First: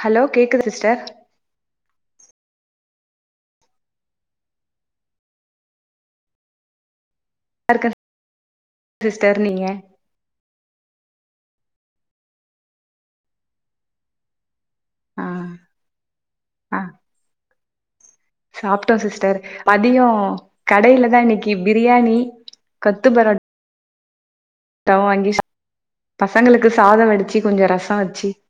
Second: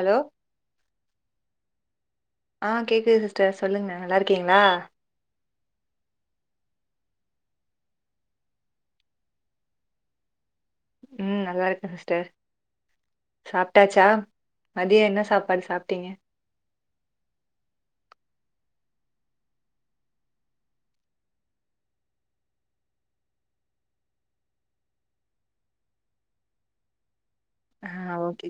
Hello கேக்குதா sister ஆ கேக்குது சிஸ்டர் சொல்லுங்க நல்லா இருக்கீங்களா நல்லாருக்க சிஸ்டர் நீங்க ம் நல்லா இருக்க சிஸ்டர் சாப்டாச்சா மதியோ என்ன ஆ சாப்பாடு சாப்டீங்க சாப்டோ சிஸ்டர் மதியோ கடையிலதா இன்னைக்கு பிரியாணி கொத்து பரோட் ட்டாவு வாங்கி சாப் பசங்களுக்கு சாதோ வடுச்சு ஆ ஓகே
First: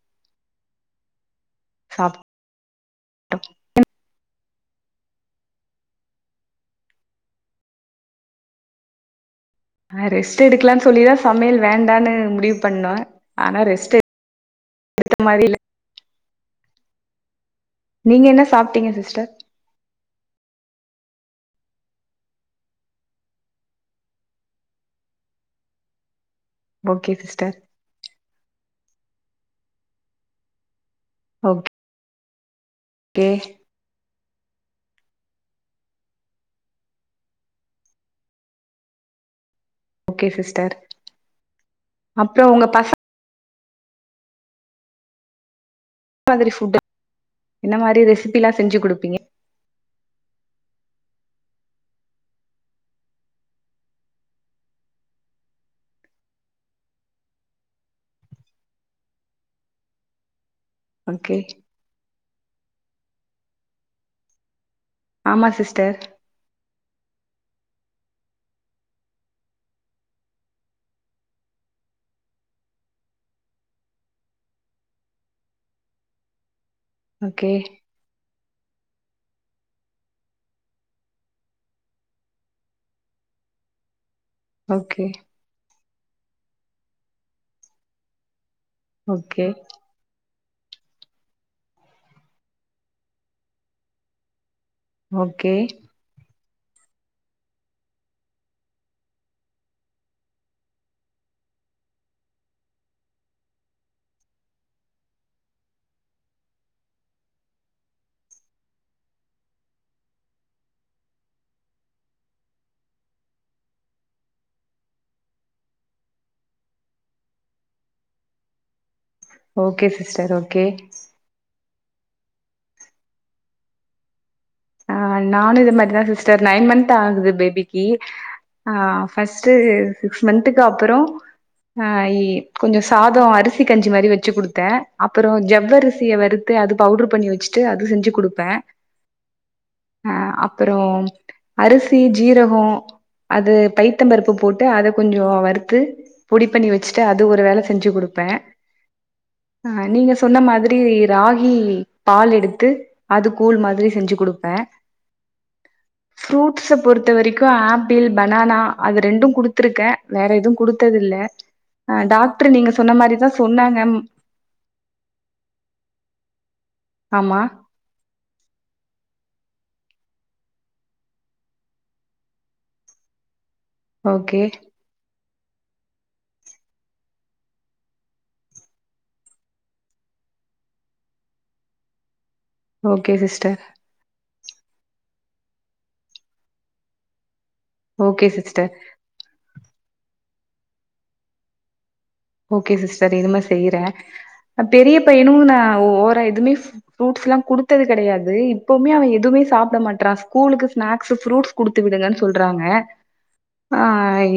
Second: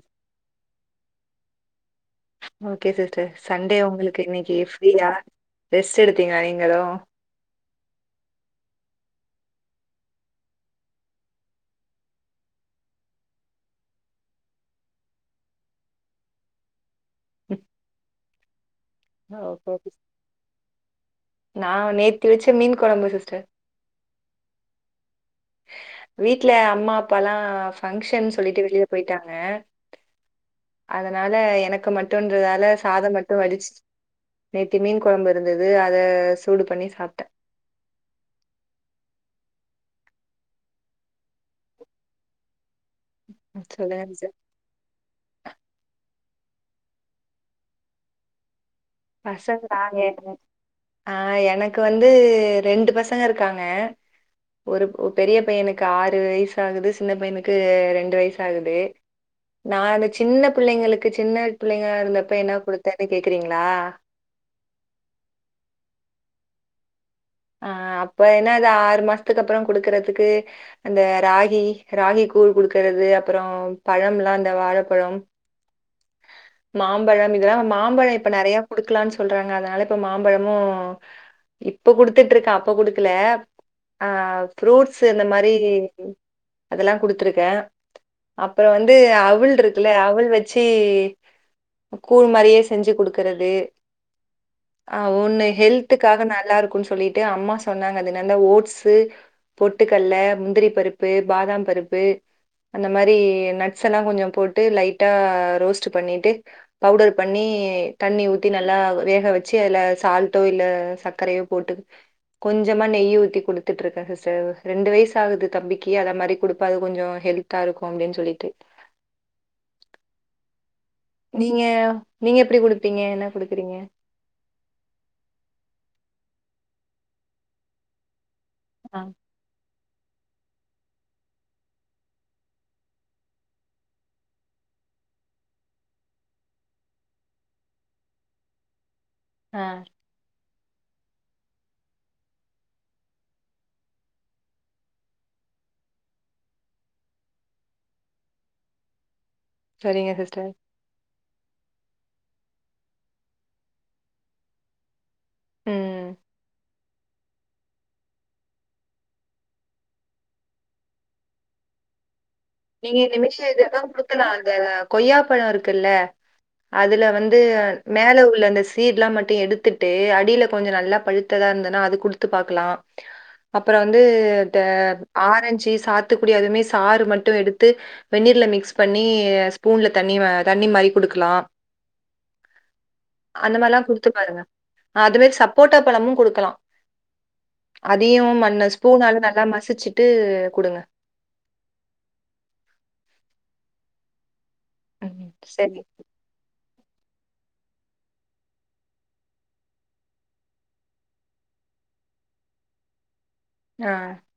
சாப்ட்டோ ஓகே சிஸ்டர் சண்டே உங்களுக்கு இன்னைக்கு ஃப் ஃப்ரியா ரெஸ்ட் எடுத்தீங்களா நீங்களு ஆ ரெஸ்ட் எடுக்கலான் சொல்லிதா சமையல் வேண்டான்னு முடிவு பண்ணோ ஆனா ரெஸ்ட்டு எடுத்த மாரியே இல்ல ம் நீங்க என்ன சாப்டீங்க ஓ [unintelligible] நா நேத்துவச்ச மீன் கொழம்பு சிஸ்டர் [inaudible] வீட்டு்ல அம்மா ஓகே அப்பாலா சிஸ்டர் ஃபங்ஷன் சொல்லிட்டு வெளிய போயிட்டாங்க அதனால ஓகே எனக்கு மட்டும்ன்றதால சாதோ மட்டும் வடிச்சுட் நேத்து மீன் கொழம்பு இருந்தது அத சூடு பண்ணி சாப்ட்டே ஓகே சிஸ்டர் அப்புறோ உங்க பச சொல்லான்சர் என்ன மாதிரி ஃபுட் என்ன மாதிரி ரெசிபில்லா [unintelligible] ஆ எனக்கு வந்து ரெண்டு பசங்க இருக்காங்க ஒரு பெரிய பையனுக்கு ஆறு வயசு ஆகுது சின்ன பையனுக்கு ரெண்டு வயசுஆகுது நா அந்த சின்ன பிள்ளைங்களுக்கு சின்ன ஓகே பிள்ளைங்காளா இருந்த இப்ப என்ன கொடுத்தேன்னு கேக்குறீங்களா ஆமா சிஸ்டர் ஆ அப்ப என்னா அது ஆறு மாசத்துக்கு அப்புறோ குடுக்கறதுக்கு அந்த ராகி ராகி கூழ் குடுக்றது அப்புறோ பழம்ல்லா அந்த வாழப்பழம் மாம்பழம் ஓகே இதெல்லா மாம்பழம் இப்ப நெறைய குடுக்கலானு சொல்றாங்க அதனால இப்ப மாம்பழமு இப்ப குடுத் குடுத்துட்டுருக்கு அப்ப குடுக்கல அ ஃப்ரூட்ஸ் ஓகே அந்த மாரி அதெல்லா குடுத்துருக்கே அப்புறோ வந்து ஓகே அவுள் இருக்குல்ல அவுள் வச்சு ச்சு கூழ் மாரியே செஞ்சு குடுக்குறது ஆ ஒன்னு ஓகே ஹெல்த்துக்காக நல்லா இருக்கு கு சொல்லிட்டு அம்மா சொன்னாங்க அதுனல்ல ஓட்ஸு பொட்டுக்கல்ல முந்திரி பருப்பு பாதா பருப்பு அந்த மாரி நட்ஸ்லா கொஞ்சோ போட்டு லைட்டா ரோஸ்ட் பண்ணிட்டு பவுடர் பண்ணி தண்ணி ஊத்தி நல்லா வேக வச்சு அதுல சால்டோ இல்ல சக்கரையோ போட்டு கொஞ்சொமா நெய் ஊத்தி குடுத்துட்டு இருக்கே சிஸ்டர் ரெண்டு வயசு ஆகுது தம்பிக்கு அத மாதிரி குடுப்பது கொஞ்சொ ஹெல்தா இருக்கு அப்டினு சொல்லிட்டு ஓகே சிஸ்டர் ஓகே நீங்க நீங்க எப்பிடி குடுத்திங்க என்ன குடுக்குறீங்க ஆ நானு இத மாரிதா சிஸ்டர் நயன் மத் ஆகுது பேபிக்கு ஆ ஃபஸ்ட்டு சிக்ஸ் மந்துக்கு அப்புறோ ஆ இ கொஞ்சொ சாதோ அரிசி கஞ்சி மாரி வச்சு குடுத்தே‌ அப்புறோ ஜவ் அரிசிய வறுத்து அது பவுடர் பண்ணி வச்சிட்டு அது செஞ்சு குடுப்பே ஆ. ஆ அ அப்புறோ அரிசி ஜீரகோ அது பைத்த பருப்பு போட்டு அத கொஞ்சொ வறுத்து பொடி பண்ணி வச்சிட்டு அது ஒரு வேல செஞ்சு குடுப்பே அ சரிங்க நீங்க சொன்ன சிஸ்டர். மாதிரி ராகி பால் எடுத்து அது கூழ் மாதிரி செஞ்சிகுடுப்பே ம். ஃபுரூட்ஸ்சப் பொறுத்த வரைக்கு ஆப்பிள் பனானா அது ரெண்டு குடுத்தருக்கே வேற எதுவு குடுத்ததில்ல டாக் நீங்க இனிமே இதலா குடுக்கலா அந்த கொய்யாப்பாளோ இருக்குல்லா அதுல வந்து ஆமா மேல உள்ள அந்த சீட்ல மட் ட்டு எடுத்துட்டு அடில கொஞ்ச நல்லா பழுத்ததா இருந்தன்னா அது குடுத்து பாக்கலா அப்புறோ வந்து ஓகே ட ஆரஞ்சி சாத்துகுடி அதுமே சாறு மட் ட்டு எடுத்து வெந்நீர்ல மிக்ஸ் பண்ணி ஸ்பூன்ல தண்ணிவ தண்ணி மாரி குடுக்கலா ஓகே அந்த சிஸ்டர் மாரில்லா குடுத்து பாருங்க அதுவே சப்போட்டா பழமு குடுக்கலா அதையு ஓகே மன்ன சிஸ்டர் ஸ்பூனால நல்லா மசிச்சி ட்டு குடுங்க ஓகே சிஸ்டர் இனிம செய்றே பெரிய ம் பையனு நா சரி ஓரா எதுமே ஃப் ஃப்ரூட்ஸ்லா குடுத்தது கெடையாது இப்பவுமே அவ எதுவுமே சாப்பிட மாட்டறா ஸ்கூலுக்கு ஸ்நக்ஸ் ஃப்ரூட்ஸ் குடுத்து விடுங்கன்னு சொல்றாங்க ஆ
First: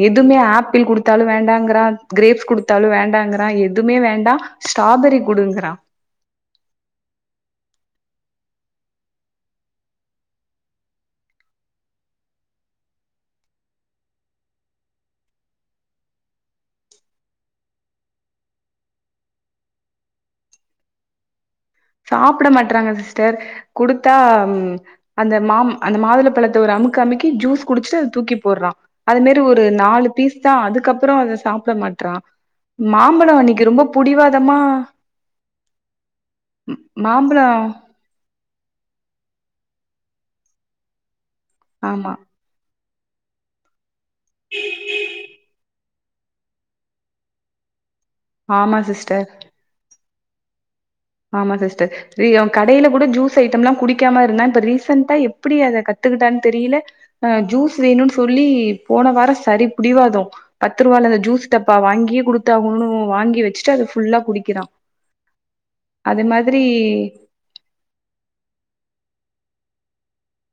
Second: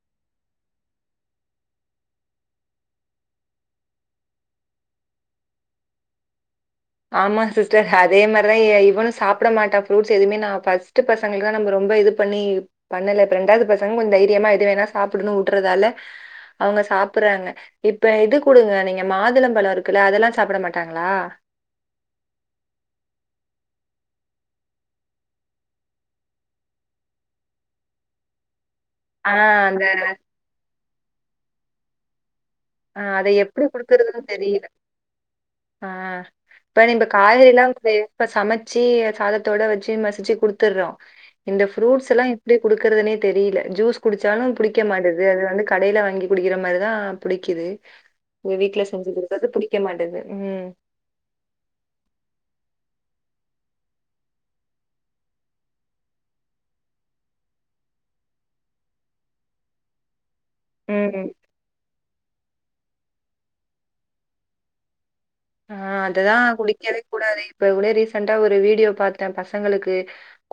எதுமே ஆப் பிள் குடுத்தாலு வேண்டாங்கிறா கிரேப்ஸ் குடுத் த்தாலு வேண்டாங்கிறா எதுமே வேண்டா ஸ்ட்ராபெரி குடுங்கிறா ஆமா சிஸ்டர் அதே மாரிதா இ இவனு சாப்பிட மாட்டா ஃப்ரூட்ஸ் எதுமே நா பஸ்ட் பசங்களுக்குதா நம்ம ரொம்ப இது பண்ணி பண்ணல ரெண்டாவது பசங்க கொஞ்ச தைரியமா எது வேணா சாப்பிடுனுவுட்டறதால அவுங்க சாப்பிறாங்க இப்ப இது குடுங்க நீங்க மாதுளம்பழம் இருக்குல்ல அதெல்லா சாப்பிட மாட்டாங்களா சாப்பிடமாட்டறாங்க சிஸ்டர் குடுத்தா அந்த மாம் அந்த மாதுளப்பழத்த ஒரு அமுக்கு அமுக்கி சூஸ் குடிச்சுட்டு அத தூக்கி போடறா அது ஆ மேரி ஒரு அந்த நாலு பீஸ்தா அது க்குகப்புறோ அத சாப்பிடமாட்டறா ஆ அத எப்பிடி குடுக்குறதுன்னு தெரியல ஆ ம் இப்ப நீம்ப மாம்பழோ காய்கறில்லா கே இப்ப சமைச்சி சாதத்தோட வச்சி மசிச்சி குடுத்துறோ இந்த ஆமா ஃப்ரூட்ஸ்ல்லாம் இப்பிடி குடுக்குறதுனே தெரியல சூஸ் குடிச்சாலு புடிக்க மாட்டது அது வந்து கடையில இங்கி குடிக்கிற மாரிதா புடிக் கிது உங்க ஆமா வீட்ல செஞ்சி சிஸ்டர் குடுக்கறது புடிக்க மாட்டேது ம் ஆமா சிஸ்டர் ஐய்யயோ கடையில கூட ஜூஸ் ஐட்டம்லாம் குடிக்காம இருந்தான் இப்ப ரீசன்ட்டா எப்டி அத கத்துக்கிட்டான்னு தெரியல ஆ ஜூஸ் வேணுன்னு சொல்லி போன வாரம் சரி புடிவாதம் பத்து ரூபால ம். அந்த ஜூஸ் டப்பா வாங்கியே குடுத் தாகனும் வாங்கி வச்சிட்டு அத ஃபுல்லா குடிக்கிறான் ஆ அது அதுதான் மாதிரி குடிக்கவே கூடாது இப்ப கூட ரீசன்டா ஒரு வீடியோ பாத்தே ப சங்களுக்கு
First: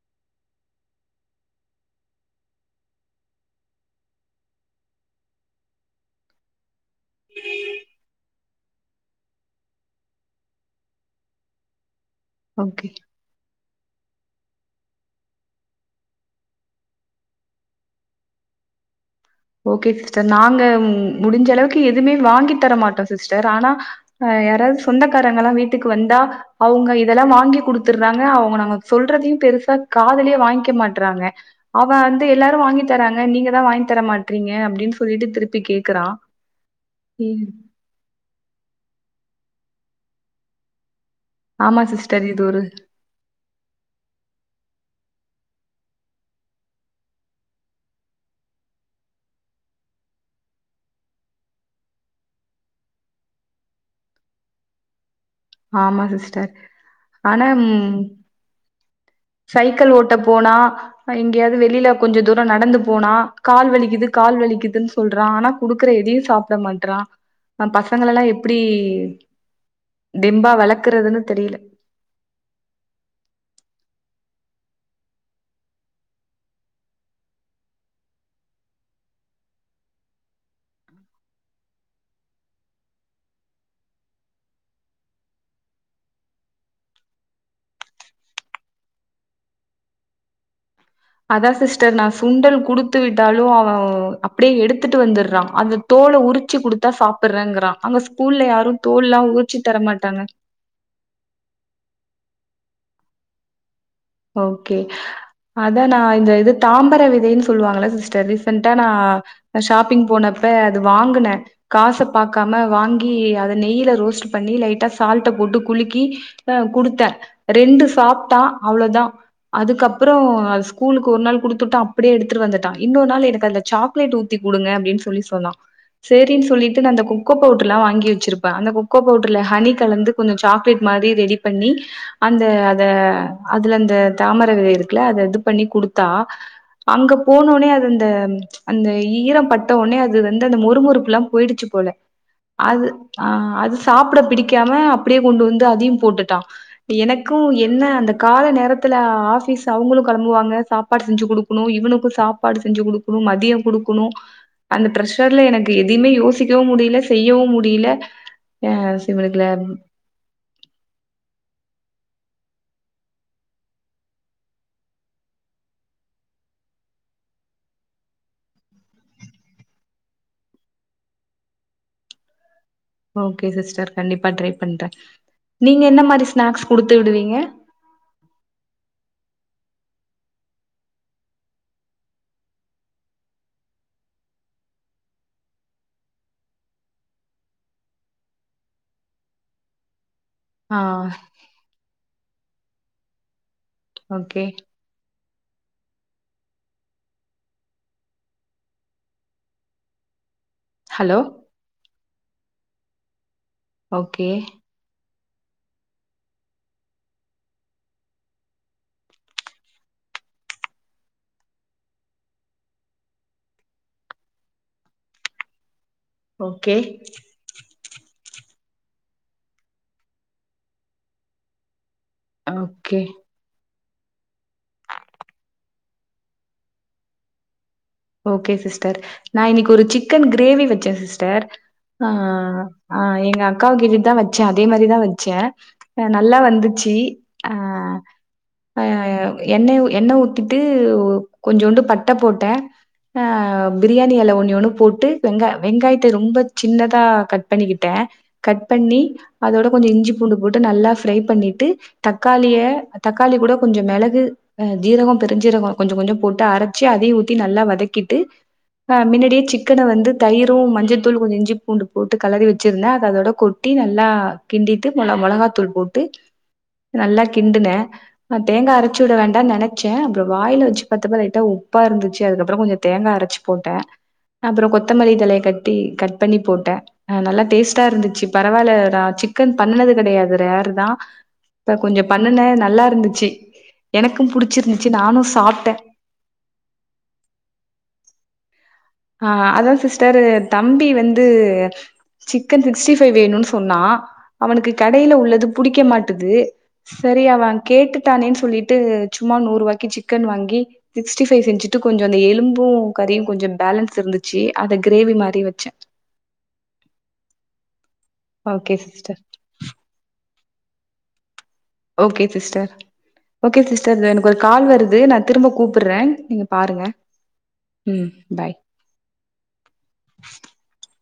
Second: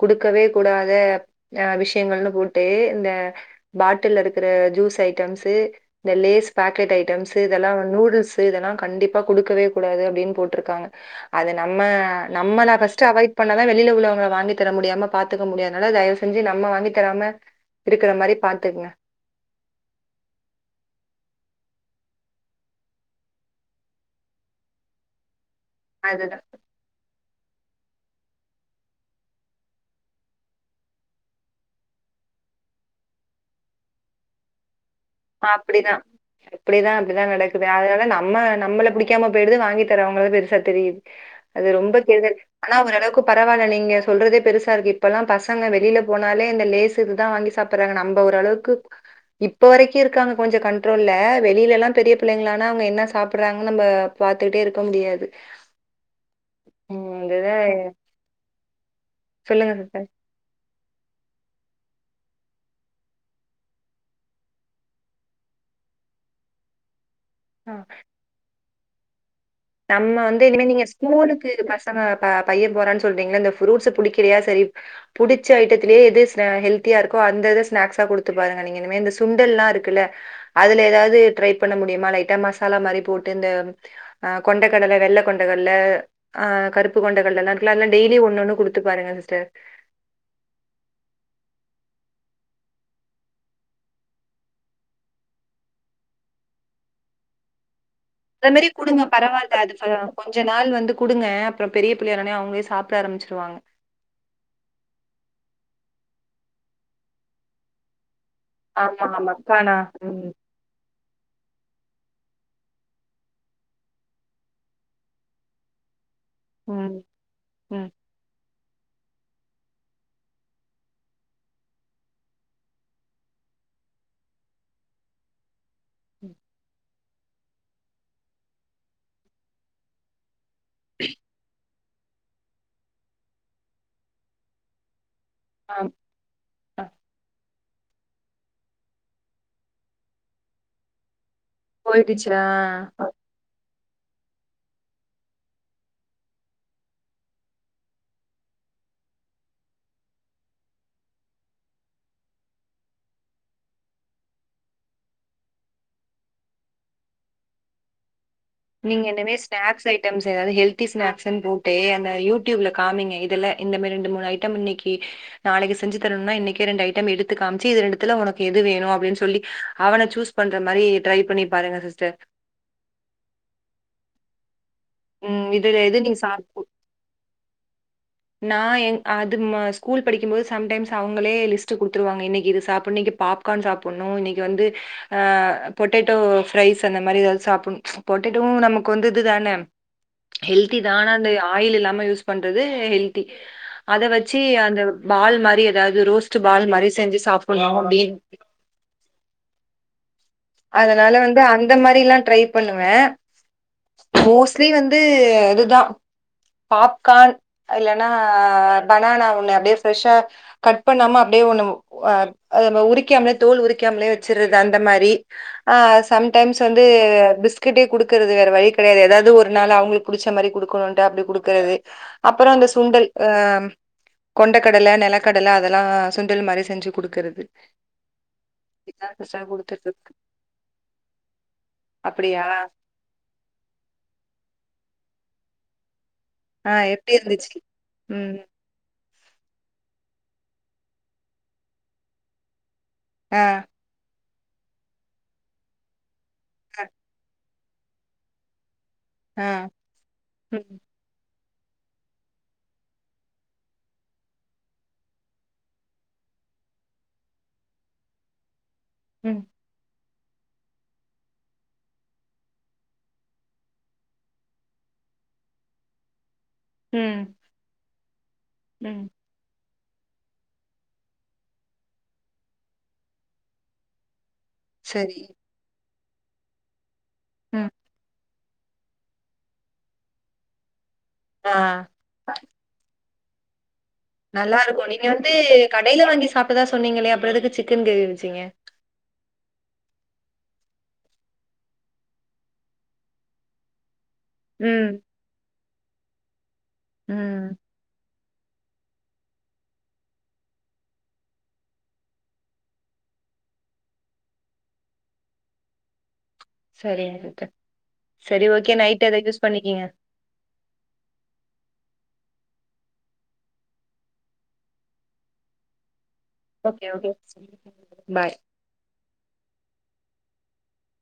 குடுக்கவே கூடாத ஆ விஷியங்கள்னு போட்டு இந்த பாட்டுல இருக்கிற ஜூஸ் ஐட்டம்ஸ் இந்த லேஸ் பாக்கெட் ஐட்டம்ஸ் இதெல்லா நூடல்ஸ் இதெல்லா கண்டிப்பா குடுக்கவே கூடாது அப்டின் போட்டுருக்காங்க அது நம்ம நம்மள ஓகே ஃபர்ஸ்ட்டு அவாய்ட் பண்ண வ வெளியில உள்ளவங்கள வாங்கி தர முடியாம பாத்துக்க முடியாதனால தயவு செஞ்சி நம்ம வாங்கி தராம இருக்கிற மாரி பாத்துக்கங்க ஓகே சிஸ்டர் நாங்க முடிஞ்ச அளவுக்கு எதுமே வாங்கி தர மாட்டோம் சிஸ்டர் ஆனா ஆ யாராவது சொந்தக்காரங்கலா வீட் டுக்கு வந்தா அதுதான் அவுங்க எ இதெல்லாம் வாங்கி குடுத்தறாங்க அவுங்க நாங்க சொல்றதையு பெருசா காதுலே வாங்க்க மாட்றாங்க அவன் வந்து எல்லாரும் வாங்கி தறாங்க நீங்க தா வாங்கி தர மாட் றிங்க அப்டிதா அப்டிதா அப்டிதான் நடக்குது அதனால நம்ம நம்மள புடி க்காம போயிடுது வாங்கி தர அவங்கள பெருசா தெரியுது அது ஆமா ரொம்ப சிஸ்டர் கெடுதல் இது ஒரு ஆனா ஓரளவுக்கு பரவாயில்ல நீங்க சொல்றதே பெருசா இருக்கு இப்பல்லாம் பசங்க வெளியில போனாலே இந்த லேசு இதுதா வாங்கி சாப்பறாங்க நம்ப ஓரளவுக்கு இப்ப வரைக் கி இருக்காங்க கொஞ்சம் கண்ட்ரோல்ல வெளியிலலா பெரிய பிள்ளைங்களானா அவுங்க என்ன சாப்பறாங்கன்னு நம்ப பாத்துக்கிட்டே இருக்க முடியாது ஆமா சிஸ்டர் ம். ஆனா அதுதான் ம் சொல்லுங்க சைக்கிள் சிஸ்டர். ஓட்ட போனா ஆ எங்கேயாவது வெளியில கொஞ்சம் தூரம் நடந்து போனா கால் வலிக்குது கால் வலிக்குதுன் சொல்றான் ஆனா குடுக்கற எதையும் சாப்ட மாட்றான் ஆ பசங்களலா எப்டி ஏக்கி நம்ம வந்து இனிமே நீங்க ஸ்கூலுக்கு பசங்க ப பையன் போறான் சொல்றீங்கல்ல இந்த ஃபுரூட்ஸ் புடிக்க கிலயா சரி புடிச்ச ஐட்டத்திலே எது ஹெல்தியா இருக்கோ அந்த இத ஸ்நாக்ஸா குடுத்து பாருங்க நீங்க இனிமே இந்த சுண்டல்லா இருக்குல்ல அதுல எதாவது ட்ரை பண்ண முடியுமா லைட்டா மசாலா மாரி போட்டு இந்த ஆ கொண்டக்கடல வெள்ள கொண்ட கடல ஆ கருப்பு கொண்ட கடலல்லா இருக்குல்ல அதுலா டெய்லியும் ஒண்ணு ஒண்ணு குடுத்து பாருங்க சிஸ்டர் அதா சிஸ்டர் நா சுண்டல் குடுத்து விட்டாலும் அவன் அப்டே எடுத்துட்டு வந்துறான் அந்த தோல உரிச்சி குடுத்தா சாப்பற்றேங்குறான் அத மாரி குடுங்க பரவால்ல அதுக்கு மாட்டாங்க கொஞ்ச நாள் வந்து குடுங்க அப்றோ பெரிய பிள்ளையானோனே அவ ங்கவே சாப்ட ஆரம்பிச்சிருவாங்க ஓகே அதா நா இந்த இது தாம்பர விதைன்னு சொல்லுவாங்க இல்ல சிஸ்டர் ரீ சண்ட்டா நா ஆமா, ஆமா. நா கானா ஷாப்பிங் ம், போனப்ப அது வாங்குனேன் காச பாக்காம வாங்கி அத நெய்யில ரோஸ்ட் பண்ணி லைட்டா சால்ட்ட போட்டு குலுக்கி ஆஹ ம், குடுத்தன் ரெண்டு ம். சாப்டான் அவ்ளோதான் அதுக்கப்றோம் அது ஸ்கூலுக்கு ஒரு நாள் குடுத்துட்டன் அப்டியே எடுத்துட்டு வந்துட்டான் இன்னொரு நாள் எனக்கு அந்த சாக்லேட் ஊத்தி குடுங்க அப்டின்னு சொல்லி சொன்னான் ம். சேரின்னு சொல்லிட்டு நா அந்த கொக்கோ பவுட்ர்லாம் வாங்கி வச்சுருப்பேன் அந்த கொக்கோ பவுடர்ல ஹனி கலந்து கொஞ்சோ சாக்லேட் மாரி ரெடி பண்ணி அந்த அத அதுல அந்த தாமர விதை இருக்குல்ல அது இத பண்ணி ஆ, குடுத்தா அ அங்க போனோனே அ அந்த அந்த ஈரோ பட்டோனே அது வந்து அந்த மொறு மொறுப்பெல்லா போய்டுச்சு போல அது போயிடுச்சா? ஆ அது சாப்ட பிடிக்காம அப்டியே கொண்டு வந்து அதயும் போட்டுட்டான் எனக்கும் என்ன அந்த கால நேரத்ல ஆபீஸ் அவங்ளும் களம்புவாங்க சாப்பாடு செஞ்சு குடுக்கணும் இவனுக்கு சாப்பாடு செஞ்சு குடுக்ணும் மதியம் குடுக்ணும் அந்த ப்ரெஷர்ல எனக்கு எதயுமே யோசிக்கவும் முடியல செய்யவும் முடியல ஆ நீங்க என்னமேரி இவனுக்குல ஸ்நாக்ஸ் ஐட்டம்ஸ் ஏது ஹெல்தி ஸ்நக்ஸ்ன்னு போ அந்த யூ டியூப்ல காமிங்க இதுல இந்த மாரி ரெண்டு மூணு ஐட்டம் இன்னைக்கி நாளைக்கு செஞ்சு தரணும்னா இன்னைக்கே ரெண்டு ஐட்டம் எடுத்து காமிச்சு இது ரெண்டுத்துல உனக்கு எது வேணு அப்டினு சொல்லி அவனை சூஸ் பண்ற மாரி ட்ரை பண்ணி பாருங்க சிஸ்டர் ஓகே சிஸ்டர் கண்டிப்பா ட்ரை பண்றேன் ம் இதுல நீங்க என்ன எது மாரி சாப் ஸ்நக்ஸ் குடுத்து விடுவீங்க இது நம்ம ஸ்கூல் படிக்கும் போது சம்டைம்ஸ் அவங்களே லிஸ்ட் குடுத்ருவாங்க இன்னைக்கு இது சாப்பன்னு இன்னிக்கு பாப்கார்ன் சாப்டணும் இன்னிக்கு வந்து அஹ் பொட்டேட்டோ ஃப்ரைஸ் அந்த மாரி சாப்பன்னு பொட்டேட்டோவும் நமக்கு வந்து இதுதான ஹெல்தி ஆ தான் ஆனா அந்த ஆயில் இல்லாம யூஸ் பண்றது ஹெல்தி அத வச்சு ஓகே அந்த பால் மாரி ஏதாது ரோஸ்ட்டு பால் மாரி செஞ்சு சாப்பணும் அப்டினு அதனால ஹலோ வந்து அந்த மாரி எல்லா ட்ரை பண்ணுவேன் ஓகே மோஸ்ட்லி வந்து இது இதுதான் பாப்கார்ன் இல்லன்னா ஃபனானா ஒண்ணு அப்டியே ஃப்ரெஷ்ஷா கட் பண்ணாம அப்டியே ஒண்ணு ஆ அது உரிக்காம்லே தோல் உரிக்காம்லே வச்சுற்றது அந்த மாரி ஆ சம்டைம்ஸ் ஓகே வந்து பிஸ்கட் குடுக் க்கிறது வேற வழி கிடையாது ஏதாவது ஒரு நாள் அவங்களுக்கு புடிச்ச மாதிரி கொடுக்கணும் அப்படி கொடுக்குறது அப்புறம் அந்த ஓகே சுண்டல் அஹ் கொண்டக்கடலை நிலக்கடலை அதெல்லாம் சுண்டல் மாதிரி செஞ்சு குடுக்கறிறது ஓகே சிஸ்டர் நான் இன்னைக்கு ஒரு இருக்கு சிக்கன் கிரேவி வச்சேன் சிஸ்டர் அப்டியா எங்க அக்காவ கேட்டு தான் வச்சேன் அதே மாரிதா வச்சே நல்லா ஆ வந்துச்சி எப்டி ஆ இருந்துச்சு ம் அ எண்ண எண்ண ஊத்திட்டு கொஞ்சோண்டு பட்ட போட்டே ஆ பிரியாணி எழ ஒன் ஒன்னு போட்டு வெங்காய வெங்காயத்த த ரொம்ப அ, சின்னதா கட் பண்ணிக்கிட்டே கட் பண்ணி ஆ அதோட கொஞ்ச இஞ்சி பூண்டு போட்டு ம் நல்லா ஃப்ரை பண்ணிட் தக்காளிய தக்காளி கூட கொஞ்ச மெளகு ஜீரகம் பெஞ்சீரக கொஞ்ச கொஞ்ச போட்டு அரச்சு அதையு ஊத்தி நல்லா வதக்கி கிட்டு ஆ ம் முன்னாடியே சிக்கன வந்து தயிரு மஞ்சத்தூளு கொஞ்ச இஞ்சி பூண்டு போட்டு கலறி வச்சிருந்தே அத அதோட கொட்டி நல்லா கிண்டிட்டு மொள மொளகாத்தூள் போட்டு நல்லா ம் கிண்டுனே நா தேங்கா ம் அரச்சுட வேண்டான் நென அப்றோ வாய்ல வச்சு பாத்தாப்பா லைட்டா உப்பா இருந்துச்சு அதுக்கப்றோ கொஞ்ச தேங்கா அரச்சு போட்டே அப்பறோ கொத்தமல்லி சரி தழய கட்டி கட் பண்ணி போட்டே ஆ நல்ல ம் டேஸ்ட்டா இருந்துச்சு பரவாயில்லாரா சிக்கன் பண்ணது கெடயாது ரேர்தா ஆ இப்ப கொஞ்ச பண்ணுனே நல்லா இருந்துச்சு எனக்கும் நல்லா இருக்கு புடிச்சிருந்துச்சு நீங்க நானு வந்து சாப்ட்டே கடயில வாங்கி சாப்ட்டதா சொன்னீங்களே அப்றோ எதுக்கு சி சிக்கன் கிரேவி வச்சீங்க ஆ அதா சிஸ்டர் தம்பி வந்து சிக்கன் சிக்ஸ்டி ஃபைவ் வேணுன்னு சொன்னா அவனுக்கு ம் கடயில உள்ளது புடிக்க மாட்டுது செரி அவ ம் கேட்டு டானேனு சொல்லிட்டு சும்மா நூறு ரூவாய்க்கு சிக்கன் வாங்கி சிக்ஸ்டி ஃவை செஞ்சிட்டு கொஞ்சோ அந்த எலும்பு கறியு கொஞ்சோ பேலன்ஸ் இருந்துச்சு அத கிரேவி மாரி வச்சே சரின்ட்டே சரி ஓகே நைட் அத யூஸ் பண்ணிக்கீங்க ஓகே சிஸ்டர் ஓகே சிஸ்டர் எனக்கு ஒரு கால் வருது நா திரும்ப கூப்புடுறங் ஓகே ஓகே பாய் [unintelligible]